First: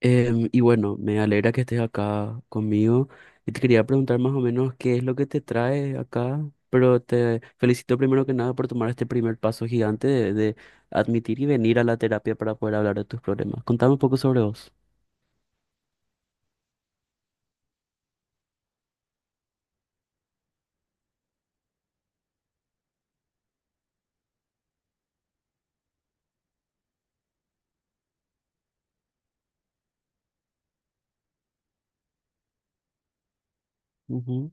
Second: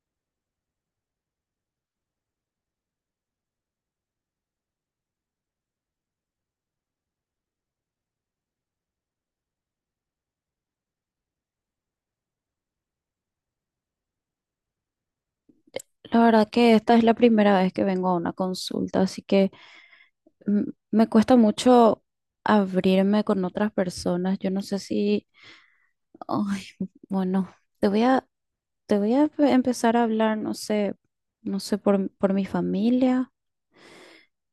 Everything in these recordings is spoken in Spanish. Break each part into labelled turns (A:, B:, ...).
A: Y bueno, me alegra que estés acá conmigo. Y te quería preguntar más o menos qué es lo que te trae acá, pero te felicito primero que nada por tomar este primer paso gigante de admitir y venir a la terapia para poder hablar de tus problemas. Contame un poco sobre vos.
B: La verdad que esta es la primera vez que vengo a una consulta, así que mm, me cuesta mucho abrirme con otras personas. Yo no sé si, ay, bueno, te voy a, te voy a empezar a hablar, no sé, por mi familia.
A: Ujú.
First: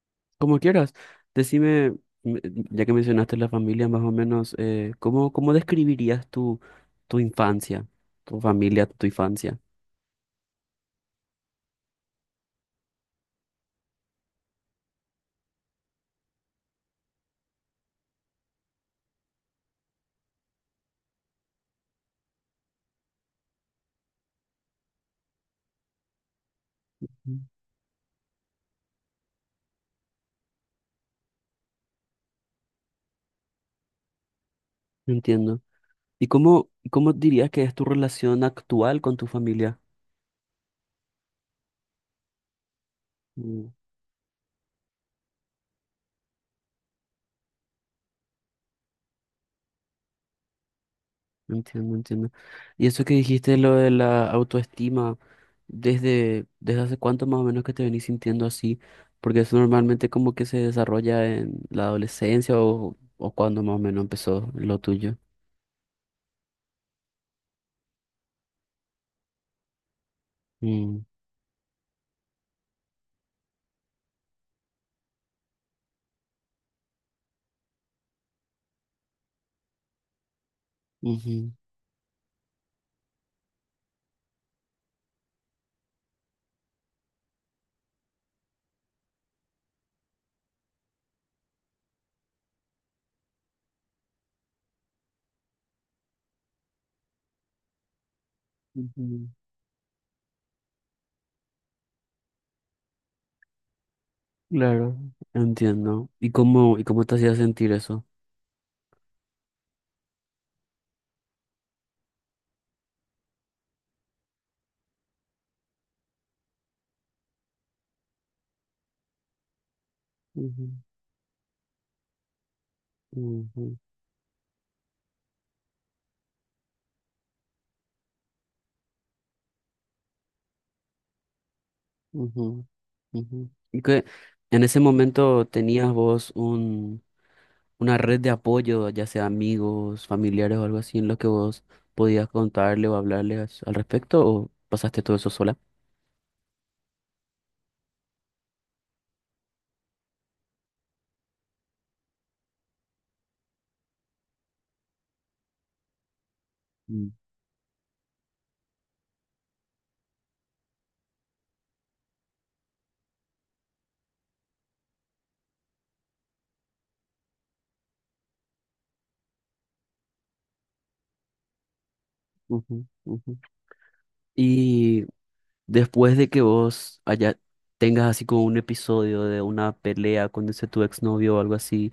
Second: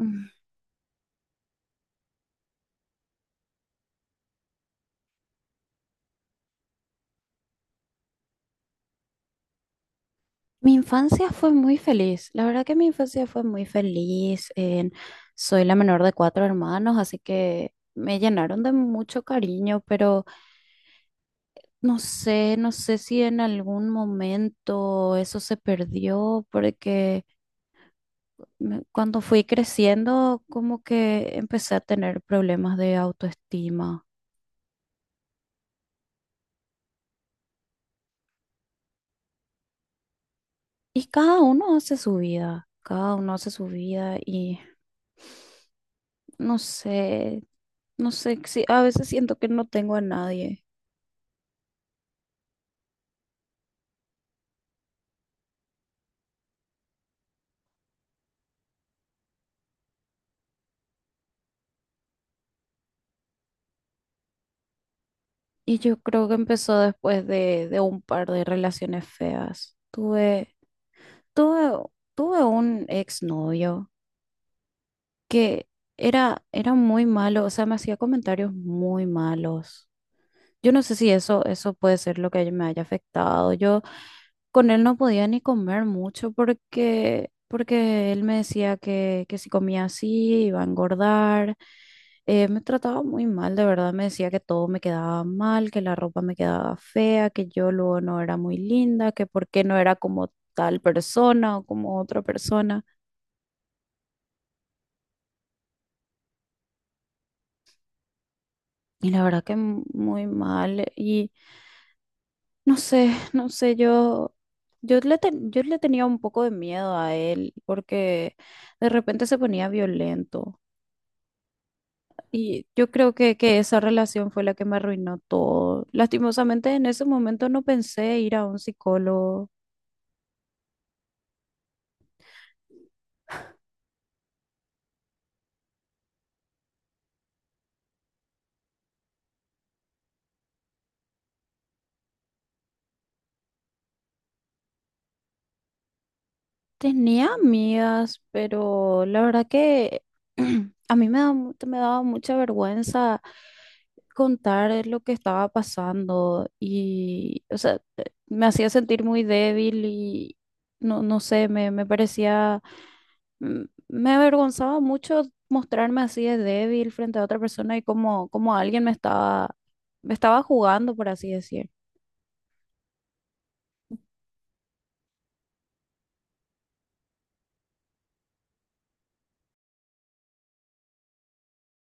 B: Mm,
A: Como quieras, decime, m- ya que mencionaste la familia, más o menos, ¿cómo, cómo describirías tu, tu infancia, tu familia, tu infancia?
B: Mi infancia fue muy feliz. La verdad que mi infancia fue muy feliz. Soy la menor de cuatro hermanos, así que me llenaron de mucho cariño, pero no sé, no sé si en algún momento eso se perdió, porque
A: Ujú.
B: cuando fui creciendo, como que empecé a tener problemas de autoestima.
A: Entiendo. ¿Y cómo, cómo dirías que es tu relación actual con tu familia?
B: Y cada uno hace su vida, cada uno hace su
A: Mm.
B: vida y no sé, no sé, si, a veces siento que no tengo a nadie.
A: Entiendo, entiendo. Y eso que dijiste, lo de la autoestima, ¿desde hace cuánto más o menos que te venís sintiendo así? Porque eso normalmente como que se desarrolla en la adolescencia o cuando más o menos empezó lo tuyo.
B: Y yo creo que empezó después de un par de relaciones feas.
A: Mm,
B: Tuve, Tuve un exnovio que era muy malo, o sea, me hacía comentarios muy malos. Yo no sé si
A: ujú,
B: eso puede ser lo que me haya afectado. Yo con él no podía ni comer mucho porque, porque él me decía que si comía así iba a engordar. Me trataba muy mal, de verdad, me decía que todo me quedaba mal, que la ropa me quedaba fea, que yo luego no era muy linda, que
A: ujú.
B: por qué no era como tal persona o como otra persona.
A: Claro, entiendo. Y cómo te hacía sentir eso?
B: Y la verdad que muy mal. Y no sé, yo le tenía un poco de miedo a él porque de repente se ponía violento
A: Ujú,
B: y yo creo que
A: ujú,
B: esa relación fue la que me arruinó todo. Lastimosamente en ese momento no pensé ir a un psicólogo.
A: ujú, ujú. Y que en ese momento tenías vos una red de apoyo, ya sea amigos, familiares o algo así, en lo que vos podías contarle o hablarle al respecto, ¿o pasaste todo eso sola?
B: Tenía amigas, pero la verdad que a mí me da me daba mucha vergüenza contar lo que estaba pasando
A: Mm,
B: y, o sea, me hacía sentir muy débil y no, me parecía, mm, me avergonzaba mucho mostrarme así de débil frente a otra persona y como, como alguien me estaba jugando, por así decir,
A: ujú, ujú. Y después de que tengas así como un episodio de una pelea con ese tu exnovio o algo así,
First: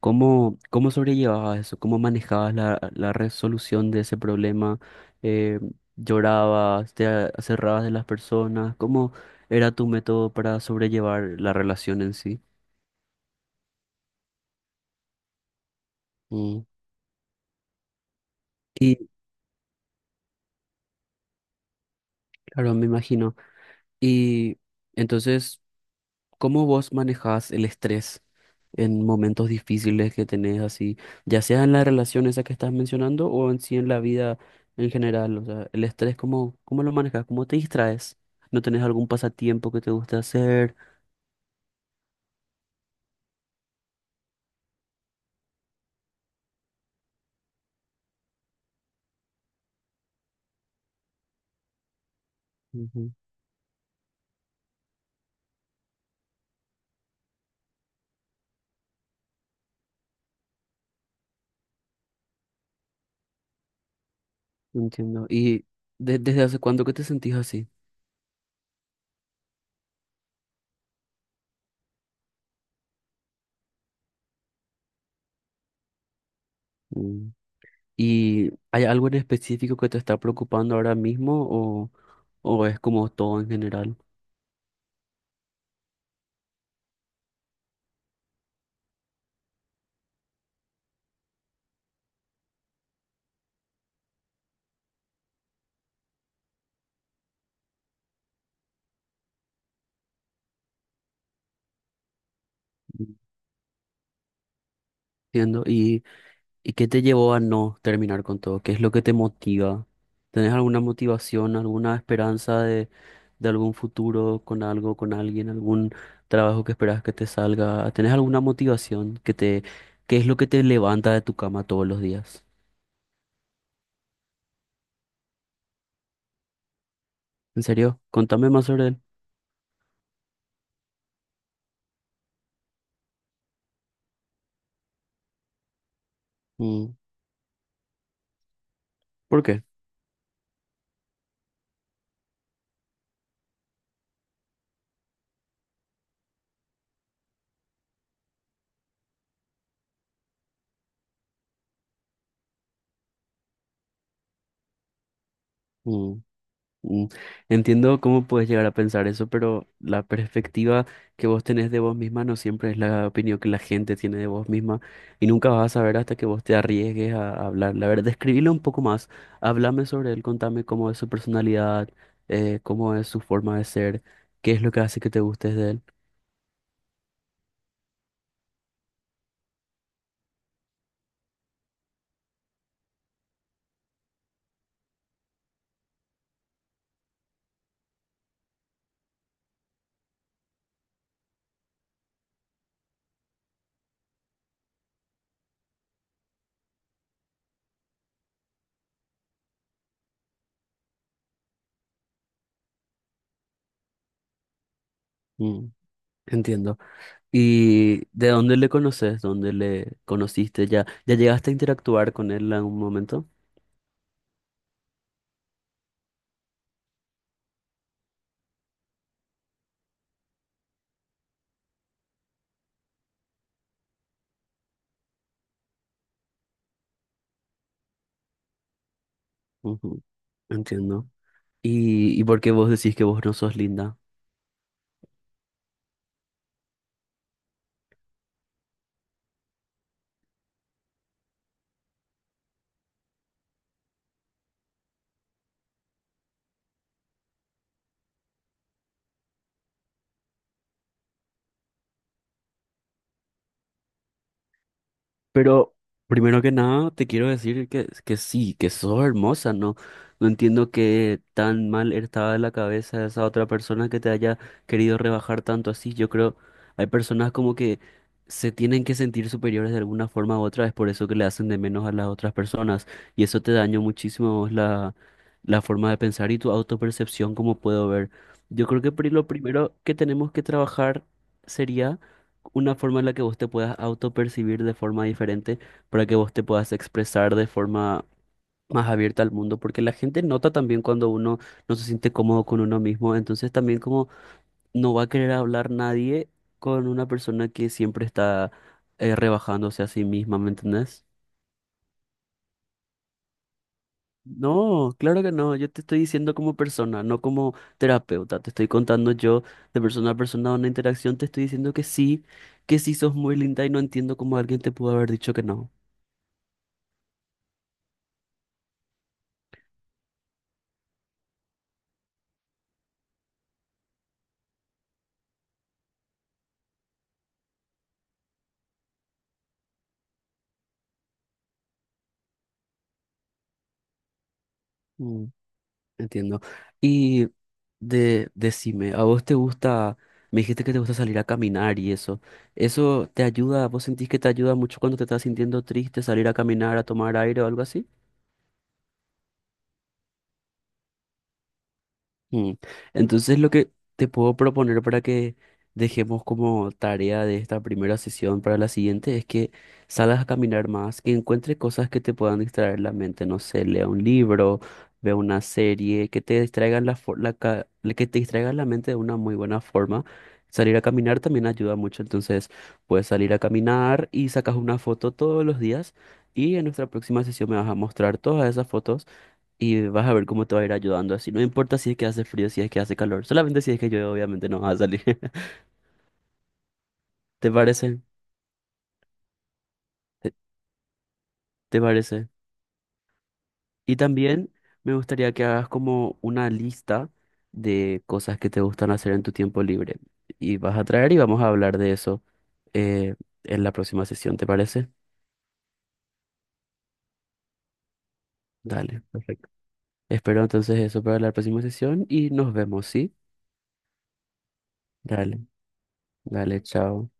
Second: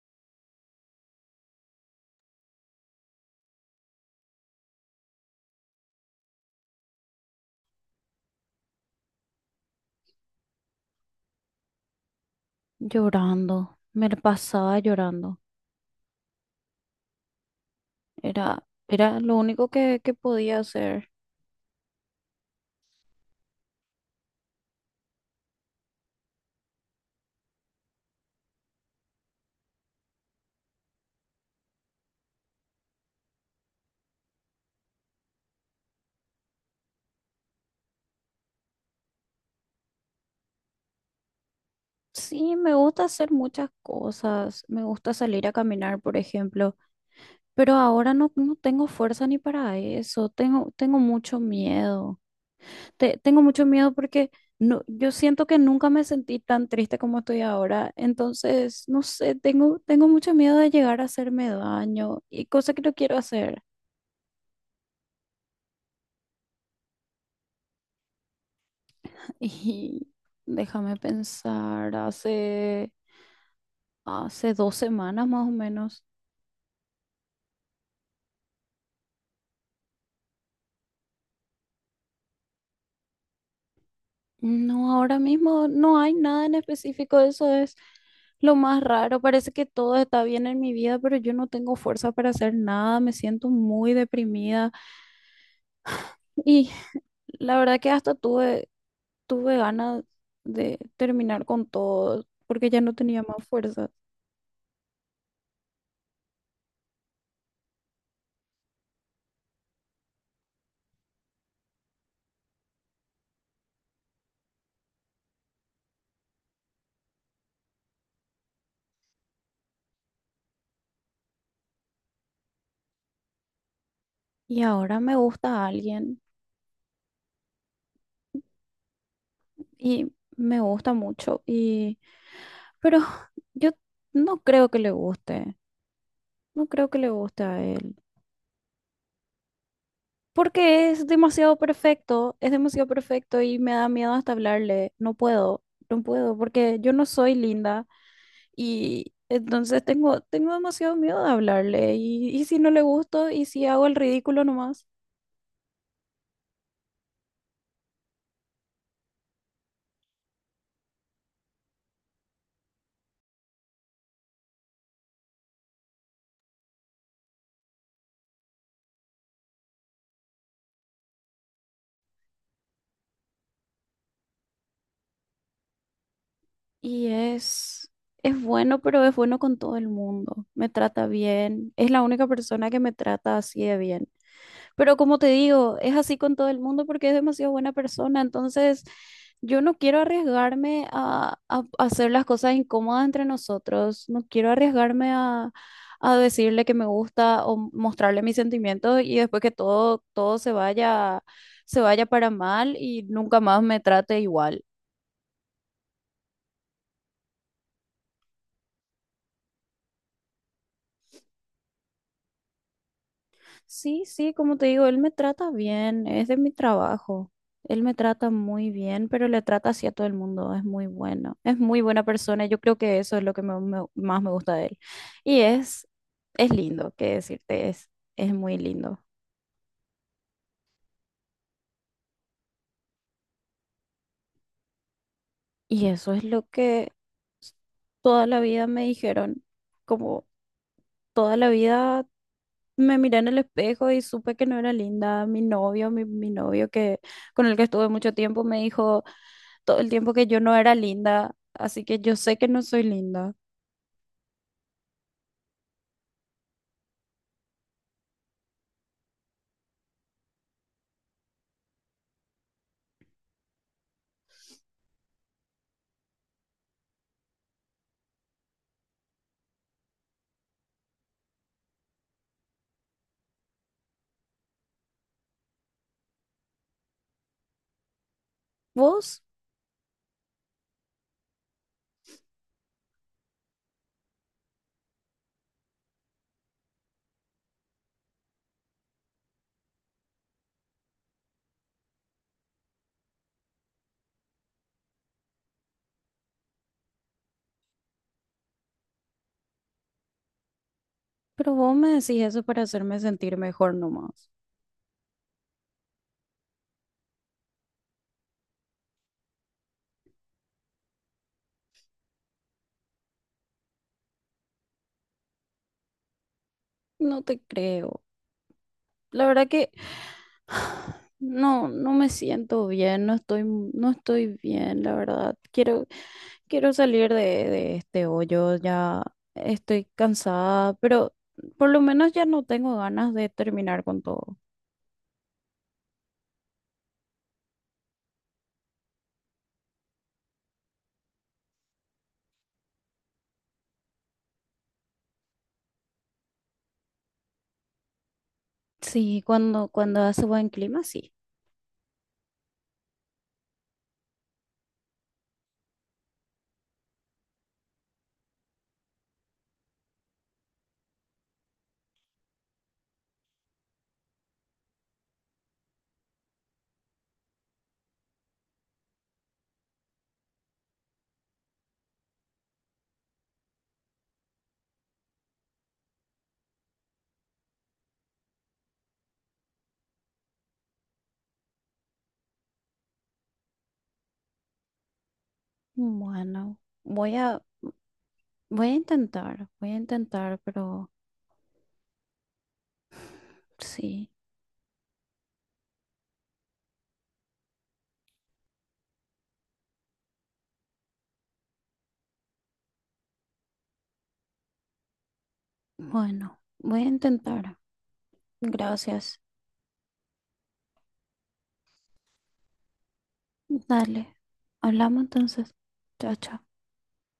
A: ¿cómo, cómo sobrellevabas eso? ¿Cómo manejabas la, la resolución de ese problema? Eh, ¿Llorabas? ¿Te cerrabas de las personas? ¿Cómo era tu método para sobrellevar la relación en sí?
B: llorando, me la pasaba llorando.
A: Mm. Y
B: Era lo único que podía hacer.
A: claro, me imagino. Y entonces, ¿cómo vos manejás el estrés en momentos difíciles que tenés así, ya sea en la relación esa que estás mencionando o en sí en la vida en general? O sea, el estrés, ¿cómo, cómo lo manejas? ¿Cómo te distraes? ¿No tenés algún pasatiempo que te guste hacer?
B: Sí, me gusta hacer muchas cosas, me gusta salir a caminar, por ejemplo, pero ahora no, no tengo fuerza ni para eso, tengo mucho miedo.
A: Ujú.
B: Tengo mucho miedo porque no, yo siento que nunca me sentí tan triste como estoy ahora. Entonces, no sé, tengo mucho miedo de llegar a hacerme daño y cosa que no quiero hacer.
A: Entiendo. ¿Y desde hace cuándo que te sentís así?
B: Y déjame pensar, hace dos semanas más o menos.
A: Mm. ¿Y hay algo en específico que te está preocupando ahora mismo o es como todo en general?
B: No, ahora mismo no hay nada en específico, eso es lo más raro. Parece que todo está bien en mi vida, pero yo no tengo fuerza para hacer nada, me siento muy deprimida. Y la verdad que hasta tuve ganas de terminar con todo porque ya no tenía más fuerza.
A: Entiendo. Y qué te llevó a no terminar con todo? ¿Qué es lo que te motiva? ¿Tenés alguna motivación, alguna esperanza de algún futuro con algo, con alguien, algún trabajo que esperas que te salga? ¿Tenés alguna motivación que te, qué es lo que te levanta de tu cama todos los días?
B: Y ahora me gusta alguien
A: ¿En serio? Contame más sobre él.
B: y me gusta mucho y pero yo no creo que le guste. No creo
A: Mm.
B: que le guste a él.
A: ¿Por qué?
B: Porque es demasiado perfecto y me da miedo hasta hablarle. No puedo, no puedo, porque yo no soy linda y entonces tengo demasiado miedo de hablarle. Y si no le gusto y si hago el ridículo nomás.
A: Mm. Entiendo cómo puedes llegar a pensar eso, pero la perspectiva que vos tenés de vos misma no siempre es la opinión que la gente tiene de vos misma y nunca vas a saber hasta que vos te arriesgues a hablarle. A ver, describilo un poco más, háblame sobre él, contame cómo es su personalidad, cómo es su forma de ser, qué es lo que hace que te gustes de él.
B: Y es bueno, pero es bueno con todo el mundo. Me trata bien. Es la única persona que me trata así de bien. Pero como te digo, es así con todo el mundo porque es demasiado buena persona. Entonces, yo no quiero arriesgarme a hacer las cosas incómodas entre nosotros. No quiero arriesgarme a decirle que me gusta o mostrarle mis sentimientos y después que todo, todo se vaya para mal y nunca más me trate igual.
A: Mm. Entiendo. ¿Y de dónde le conoces? ¿Dónde le conociste? ¿Ya, ya llegaste a interactuar con él en algún momento?
B: Sí, sí, como te digo, él me trata bien, es de mi trabajo. Él me trata muy bien, pero le trata así a todo el mundo, es muy bueno, es muy buena persona, yo creo que eso es lo que más me gusta de él. Y es lindo, qué decirte, es muy lindo.
A: Ujú. Entiendo. Y por qué vos decís que vos no sos linda?
B: Y eso es lo que s- toda la vida me dijeron, como toda la vida me miré en el espejo y supe que no era linda. Mi novio que con el que estuve mucho tiempo, me dijo todo el tiempo que yo no era linda, así que yo sé que no soy linda.
A: Pero primero que nada te quiero decir que sí, que sos hermosa, ¿no? No entiendo que tan mal estaba la cabeza de esa otra persona que te haya querido rebajar tanto así. Yo creo, hay personas como que se tienen que sentir superiores de alguna forma u otra, es por eso que le hacen de menos a las otras personas. Y eso te dañó muchísimo a vos la forma de pensar y tu autopercepción, como puedo ver. Yo creo que
B: Vos,
A: lo primero que tenemos que trabajar sería una forma en la que vos te puedas autopercibir de forma diferente para que vos te puedas expresar de forma más abierta al mundo, porque la gente nota también cuando uno no se siente cómodo con uno mismo, entonces también como no va a querer hablar nadie con una persona que siempre está rebajándose a sí misma, ¿me entendés?
B: pero vos me decís eso para hacerme sentir mejor nomás.
A: No, claro que no. Yo te estoy diciendo como persona, no como terapeuta. Te estoy contando yo de persona a persona una interacción. Te estoy diciendo que sí sos muy linda y no entiendo cómo alguien te pudo haber dicho que no.
B: No te creo. La verdad que no, no me siento bien, no estoy bien, la verdad. Quiero salir de este hoyo, ya estoy cansada, pero por lo menos ya no tengo ganas de terminar con todo.
A: Mm, entiendo. Y de, decime, ¿a vos te gusta? Me dijiste que te gusta salir a caminar y eso. ¿Eso te ayuda? ¿Vos sentís que te ayuda mucho cuando te estás sintiendo triste, salir a caminar, a tomar aire o algo así?
B: Sí, cuando, cuando hace buen clima, sí.
A: Mm. Entonces, lo que te puedo proponer para que dejemos como tarea de esta primera sesión para la siguiente es que salgas a caminar más, que encuentres cosas que te puedan distraer la mente. No sé, lea un libro, vea una serie, que te distraigan la, la que te distraigan la mente de una muy buena forma. Salir a caminar también ayuda mucho, entonces puedes salir a caminar y sacas una foto todos los días y en nuestra próxima sesión me vas a mostrar todas esas fotos y vas a ver cómo te va a ir ayudando así. No importa si es que hace frío, si es que hace calor. Solamente si es que llueve, obviamente no vas a salir.
B: Bueno, voy a,
A: ¿Te parece?
B: voy a
A: ¿Te
B: intentar, pero
A: te parece? Y
B: sí,
A: también me gustaría que hagas como una lista de cosas que te gustan hacer en tu tiempo libre. Y vas a traer y vamos a hablar de eso eh, en la próxima sesión, ¿te parece?
B: bueno, voy a intentar.
A: Dale,
B: Gracias.
A: perfecto. Espero entonces eso para la próxima sesión y nos vemos, ¿sí?
B: Dale, hablamos
A: Dale,
B: entonces. Chao, chao.
A: dale, chao.